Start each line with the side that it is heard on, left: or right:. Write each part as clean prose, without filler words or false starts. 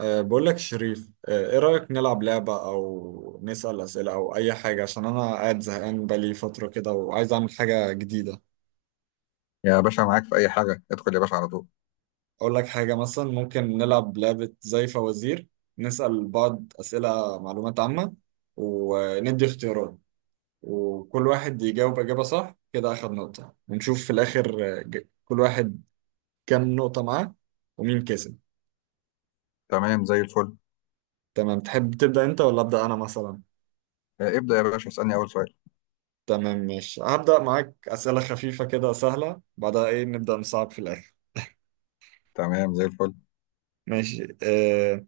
right: بقول لك يا شريف، ايه رأيك نلعب لعبة او نسأل أسئلة او اي حاجة؟ عشان انا قاعد زهقان بقالي فترة كده وعايز اعمل حاجة جديدة.
left: يا باشا، معاك في أي حاجة، ادخل يا باشا على طول.
right: اقول لك حاجة مثلا، ممكن نلعب لعبة زي فوازير. نسأل بعض أسئلة معلومات عامة وندي اختيارات، وكل واحد يجاوب إجابة صح كده أخد نقطة، ونشوف في الآخر كل واحد كام نقطة معاه ومين كسب.
left: تمام، زي الفل.
right: تمام، تحب تبدأ انت ولا أبدأ انا مثلا؟
left: آه، ابدأ يا باشا، اسألني أول سؤال.
right: تمام ماشي، هبدأ معاك أسئلة خفيفة كده سهلة، بعدها إيه نبدأ نصعب في الآخر.
left: تمام، زي الفل.
right: ماشي.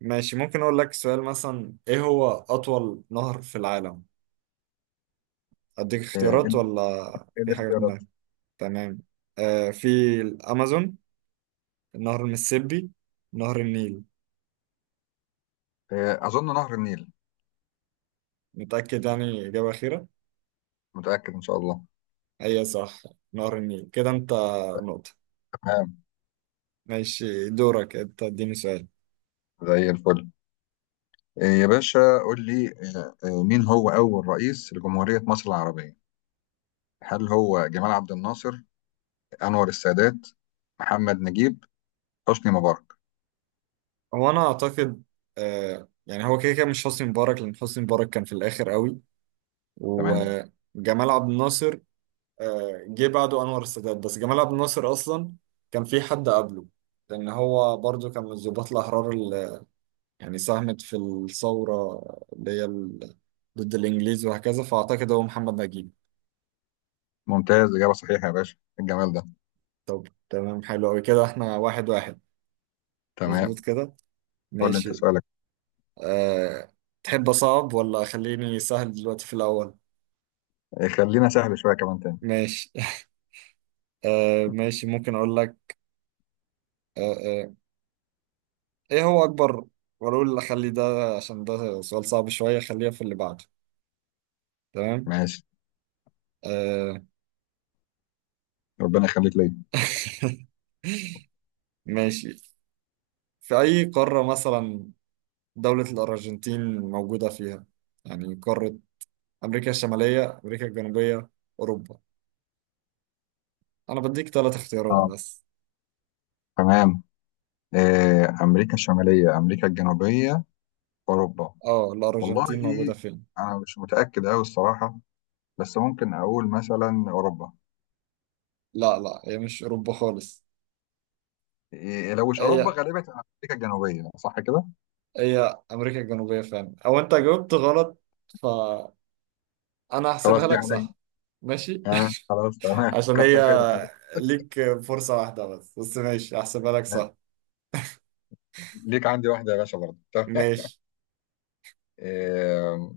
right: ماشي، ممكن أقول لك سؤال مثلا: إيه هو أطول نهر في العالم؟ أديك
left: آه،
right: اختيارات ولا
left: إيه
right: في حاجة في
left: الاختيارات؟
right: دماغك؟ تمام. في الأمازون، نهر المسيسيبي، نهر النيل.
left: أظن نهر النيل.
right: متأكد يعني؟ إجابة أخيرة؟
left: متأكد، إن شاء الله.
right: هي صح، نهر النيل. كده أنت نقطة.
left: تمام،
right: ماشي، دورك أنت، اديني سؤال.
left: زي الفل. آه، يا باشا قول لي. مين هو أول رئيس لجمهورية مصر العربية؟ هل هو جمال عبد الناصر، أنور السادات، محمد نجيب، حسني مبارك؟
right: هو انا اعتقد، يعني، هو كده كده مش حسني مبارك لان حسني مبارك كان في الاخر قوي،
left: تمام،
right: وجمال عبد الناصر جه بعده انور السادات، بس جمال عبد الناصر اصلا كان في حد قبله، لان هو برضو كان من الضباط الاحرار اللي يعني ساهمت في الثوره اللي ضد الانجليز وهكذا، فاعتقد هو محمد نجيب.
left: ممتاز، إجابة صحيحة يا باشا. إيه الجمال ده!
right: طب تمام، حلو قوي، كده احنا واحد واحد.
left: تمام.
right: مظبوط كده.
left: قول لي أنت
right: ماشي.
left: سؤالك.
right: آه تحب اصعب ولا خليني سهل دلوقتي في الاول؟
left: آه، خلينا سهل شوية كمان تاني.
right: ماشي. ماشي، ممكن اقول لك. آه آه ايه هو اكبر، واقول اخلي ده عشان ده سؤال صعب شوية، خليها في اللي بعده. تمام.
left: ماشي،
right: آه
left: ربنا يخليك ليا.
right: ماشي، في اي قارة مثلا دولة الارجنتين موجودة فيها؟ يعني قارة امريكا الشمالية، امريكا الجنوبية، اوروبا؟ انا بديك ثلاث اختيارات
left: آه.
right: بس.
left: تمام. أمريكا الشمالية، أمريكا الجنوبية، أوروبا؟
right: اه،
left: والله،
right: الارجنتين موجودة فين؟
left: أنا مش متأكد أوي الصراحة، بس ممكن أقول مثلا أوروبا.
right: لا لا، هي مش اوروبا خالص.
left: إيه، لو مش أوروبا
right: هي،
left: غالبا تبقى أمريكا الجنوبية، صح كده؟
right: هي امريكا الجنوبية فعلا، او انت جاوبت غلط، ف انا
left: خلاص،
right: هحسبها
left: دي
right: لك
left: عليا.
right: صح. ماشي.
left: آه خلاص، تمام،
right: عشان هي
left: كتر خيرك كده.
right: ليك فرصة واحدة بس، بس ماشي هحسبها لك
left: آه.
right: صح.
left: ليك عندي واحدة يا باشا برضه، تمام.
right: ماشي.
left: آه،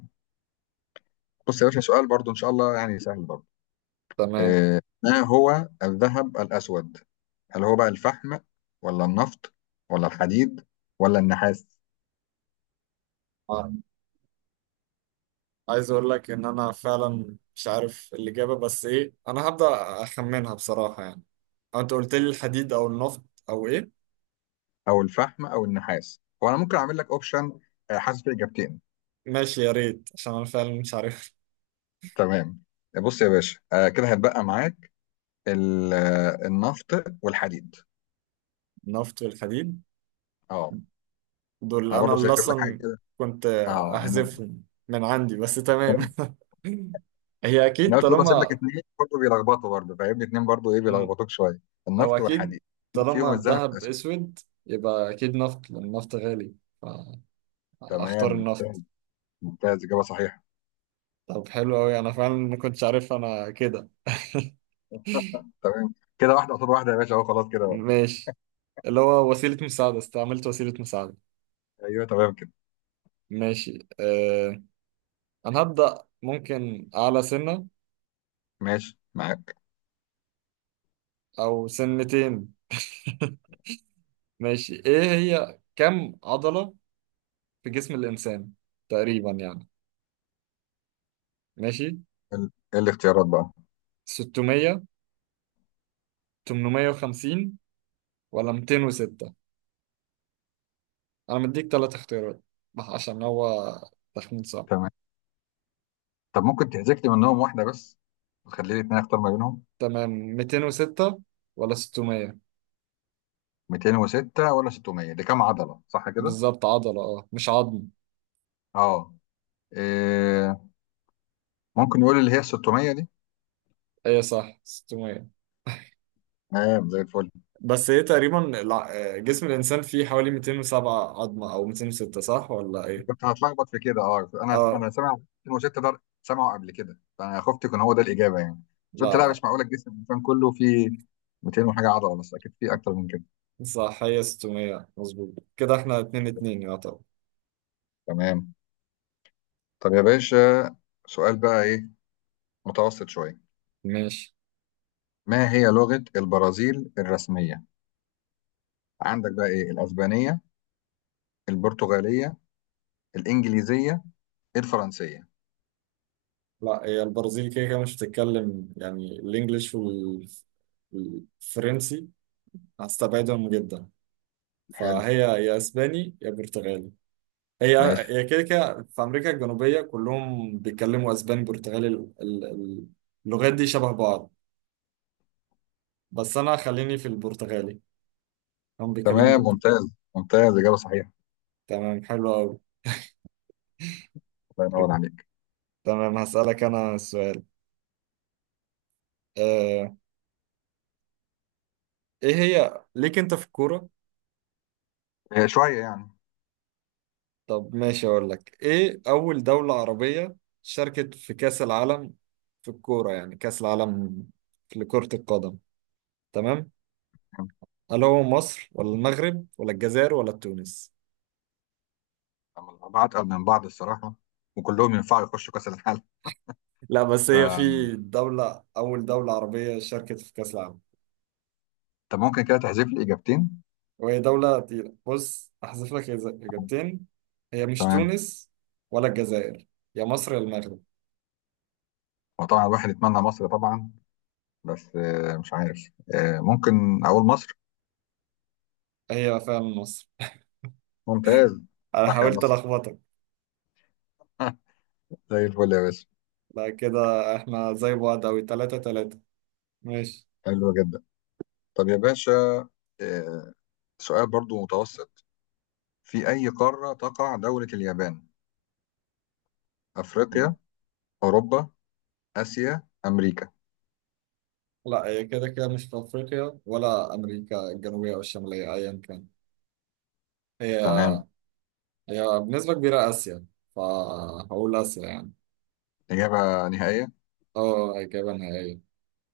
left: بص يا باشا، سؤال برضه إن شاء الله يعني سهل برضه.
right: تمام.
left: ما هو الذهب الأسود؟ هل هو بقى الفحم، ولا النفط، ولا الحديد، ولا النحاس؟
right: آه، عايز اقول لك ان انا فعلا مش عارف الاجابة، بس ايه انا هبدأ اخمنها بصراحة يعني. أو انت قلت لي الحديد او النفط او ايه؟
left: او الفحم او النحاس. هو انا ممكن اعمل لك اوبشن، حاسس في اجابتين.
right: ماشي، يا ريت، عشان انا فعلا مش عارف.
left: تمام، بص يا باشا، كده هتبقى معاك النفط والحديد.
right: النفط والحديد،
left: اه،
right: دول
left: انا
right: انا
left: برضه
right: اللي
left: سايب لك حاجه
right: اصلا
left: كده.
right: كنت
left: اه، انا
right: احذفهم من عندي، بس تمام. هي
left: انا
right: اكيد
left: قلت برضه اسيب لك
right: طالما،
left: اثنين برضه بيلخبطوا برضه، فاهمني، اثنين برضه ايه بيلخبطوك شويه.
right: هو
left: النفط
right: أكيد
left: والحديد،
right: طالما
left: فيهم الذهب
right: الذهب
left: والاسود.
right: أسود يبقى أكيد نفط، لأن النفط غالي، فأختار
left: تمام، ممتاز
right: النفط.
left: ممتاز، اجابه صحيحه.
right: طب حلو أوي، أنا فعلا ما كنتش عارف أنا كده.
left: تمام كده، واحده قصاد واحده يا باشا، اهو خلاص كده بقى.
right: ماشي، اللي هو وسيلة مساعدة، استعملت وسيلة مساعدة.
left: ايوه، تمام كده.
right: ماشي. أه، أنا هبدأ ممكن أعلى سنة
left: ماشي معاك.
right: أو سنتين. ماشي، إيه هي كم عضلة في جسم الإنسان تقريبا يعني؟ ماشي،
left: ايه الاختيارات بقى؟
right: 600، 850، ولا 206؟ انا مديك ثلاث اختيارات عشان هو تخمين صعب.
left: تمام. طب ممكن تحذف لي منهم واحدة بس، وتخلي لي اتنين اختار ما بينهم.
right: تمام، 206 ولا 600؟
left: 206 ولا 600؟ دي كام عضلة، صح كده؟
right: بالظبط عضلة، اه، مش عظم.
left: اه. إيه، ممكن يقول اللي هي 600 دي.
right: ايه، صح، 600.
left: تمام، زي الفل.
right: بس ايه، تقريبا جسم الانسان فيه حوالي 207 عظمة او 206، صح ولا ايه؟
left: كنت هتلخبط في كده. اه، انا
right: اه.
left: انا سامع 206 ده، سامعه قبل كده، فانا خفت يكون هو ده الإجابة يعني. بس قلت
right: لا
left: لا،
right: لا
left: مش معقولة الجسم الإنسان كله فيه 200 وحاجة عضلة بس، أكيد فيه أكتر من كده.
right: صح، هي 600. مظبوط كده، احنا 2 2 يعتبر.
left: تمام. طب يا باشا، سؤال بقى إيه، متوسط شوية.
right: ماشي.
left: ما هي لغة البرازيل الرسمية؟ عندك بقى إيه، الأسبانية، البرتغالية، الإنجليزية، الفرنسية؟
right: لا هي البرازيل كده كده مش بتتكلم يعني الانجليش والفرنسي، هستبعدهم جدا،
left: حلو.
right: فهي يا اسباني يا برتغالي. هي،
left: ماشي.
right: هي كده كده في امريكا الجنوبيه كلهم بيتكلموا اسباني برتغالي، اللغات دي شبه بعض، بس انا خليني في البرتغالي، هم بيتكلموا
left: تمام،
right: برتغالي.
left: ممتاز ممتاز، إجابة صحيحة.
right: تمام، حلو قوي.
left: الله ينور عليك.
right: تمام هسألك انا سؤال. آه، ايه هي ليك انت في الكوره؟
left: آه، شوية يعني.
right: طب ماشي، اقول لك ايه، اول دوله عربيه شاركت في كاس العالم، في الكوره يعني، كاس العالم لكرة القدم. تمام، هل هو مصر ولا المغرب ولا الجزائر ولا تونس؟
left: أما الأربعة أتقل من بعض الصراحة، وكلهم ينفعوا يخشوا كأس العالم.
right: لا، بس هي في دولة، أول دولة عربية شاركت في كأس العالم،
left: طب ممكن كده تحذف لي إجابتين.
right: وهي دولة تقيلة. بص، أحذف لك إجابتين. هي مش
left: تمام.
right: تونس ولا الجزائر، يا مصر يا المغرب.
left: وطبعا الواحد يتمنى مصر طبعا، بس مش عارف، ممكن أقول مصر.
right: هي فعلا مصر.
left: ممتاز.
right: أنا
left: صح، يا
right: حاولت
left: مصر.
right: ألخبطك.
left: زي الفل يا باشا.
right: لا كده إحنا زي بعض أوي، تلاتة تلاتة. ماشي.
left: حلو جدا. طب يا باشا، آه، سؤال برضو متوسط. في أي قارة تقع دولة اليابان؟ أفريقيا، أوروبا، آسيا، أمريكا؟
right: لا هي كده كده مش في أفريقيا ولا أمريكا الجنوبية أو الشمالية، أيا كان. هي،
left: تمام.
right: هي بنسبة كبيرة آسيا، فهقول آسيا يعني.
left: إجابة نهائية.
right: اه، جبنها، ايوه.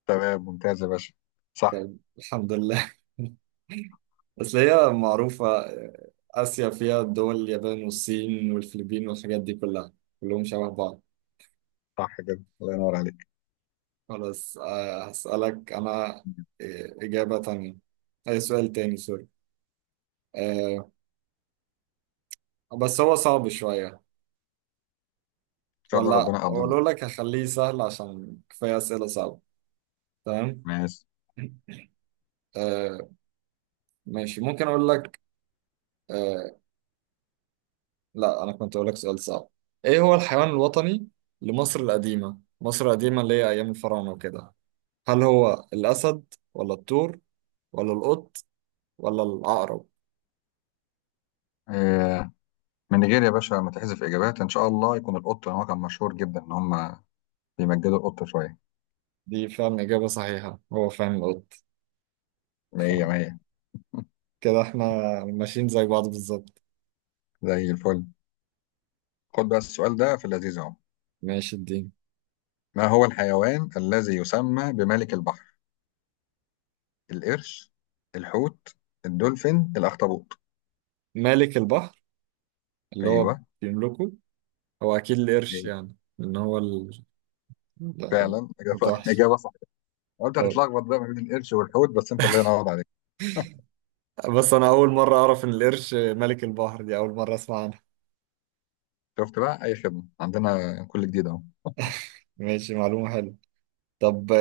left: تمام، ممتاز يا باشا. صح.
right: طب الحمد لله. بس هي معروفة، آسيا فيها دول اليابان والصين والفلبين والحاجات دي كلها، كلهم شبه بعض.
left: صح كده، الله ينور عليك.
right: خلاص، هسألك أنا.
left: إن
right: آه، إجابة تانية، أي سؤال تاني، سوري. آه، بس هو صعب شوية،
left: شاء الله،
right: ولا
left: ربنا يقدرنا.
right: أقول لك هخليه سهل عشان كفاية أسئلة صعبة. تمام.
left: ماشي.
right: آه، ماشي، ممكن أقول لك. آه، لا انا كنت اقول لك سؤال صعب. ايه هو الحيوان الوطني لمصر القديمة؟ مصر القديمة اللي هي ايام الفراعنة وكده. هل هو الاسد ولا الطور ولا القط ولا العقرب؟
left: آه من نيجيريا يا باشا، متحذف إجابات إن شاء الله يكون القط، هو كان مشهور جدا إن هم بيمجدوا القط شوية.
right: دي فعلا اجابة صحيحة، هو فعلا القط.
left: مية
right: فكده
left: مية.
right: احنا ماشيين زي بعض بالظبط.
left: زي الفل. خد بقى السؤال ده في اللذيذ أهو.
right: ماشي الدين.
left: ما هو الحيوان الذي يسمى بملك البحر؟ القرش، الحوت، الدولفين، الأخطبوط؟
right: مالك البحر، اللي هو
left: أيوه.
right: بيملكه، هو اكيد القرش،
left: إيه،
right: يعني ان هو
left: فعلا إجابة
right: المتوحش.
left: إجابة. قلت
right: طب،
left: هتتلخبط بقى ما بين القرش والحوت، بس انت الله ينور عليك.
right: بس انا اول مرة اعرف ان القرش ملك البحر، دي اول مرة اسمع عنها.
left: شفت بقى، اي خدمه عندنا، كل جديد اهو.
right: ماشي، معلومة حلوة. طب،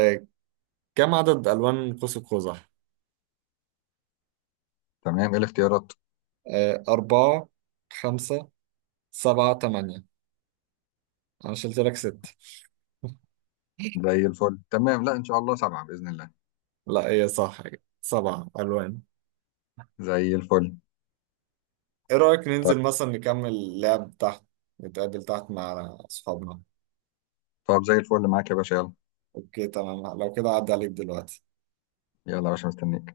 right: كم عدد ألوان قوس قزح؟
left: تمام، ايه الاختيارات؟
right: آه، أربعة، خمسة، سبعة، تمانية؟ أنا شلت لك ست.
left: زي الفل، تمام. لا ان شاء الله سبعه باذن الله.
right: لا هي صح، سبع ألوان.
left: زي الفل.
right: إيه رأيك
left: طيب.
right: ننزل مثلا نكمل اللعب تحت، نتقابل تحت مع أصحابنا؟
left: طب زي الفل معاك يا باشا، يلا.
right: أوكي تمام، لو كده عدى عليك دلوقتي.
left: يلا يا باشا، مستنيك.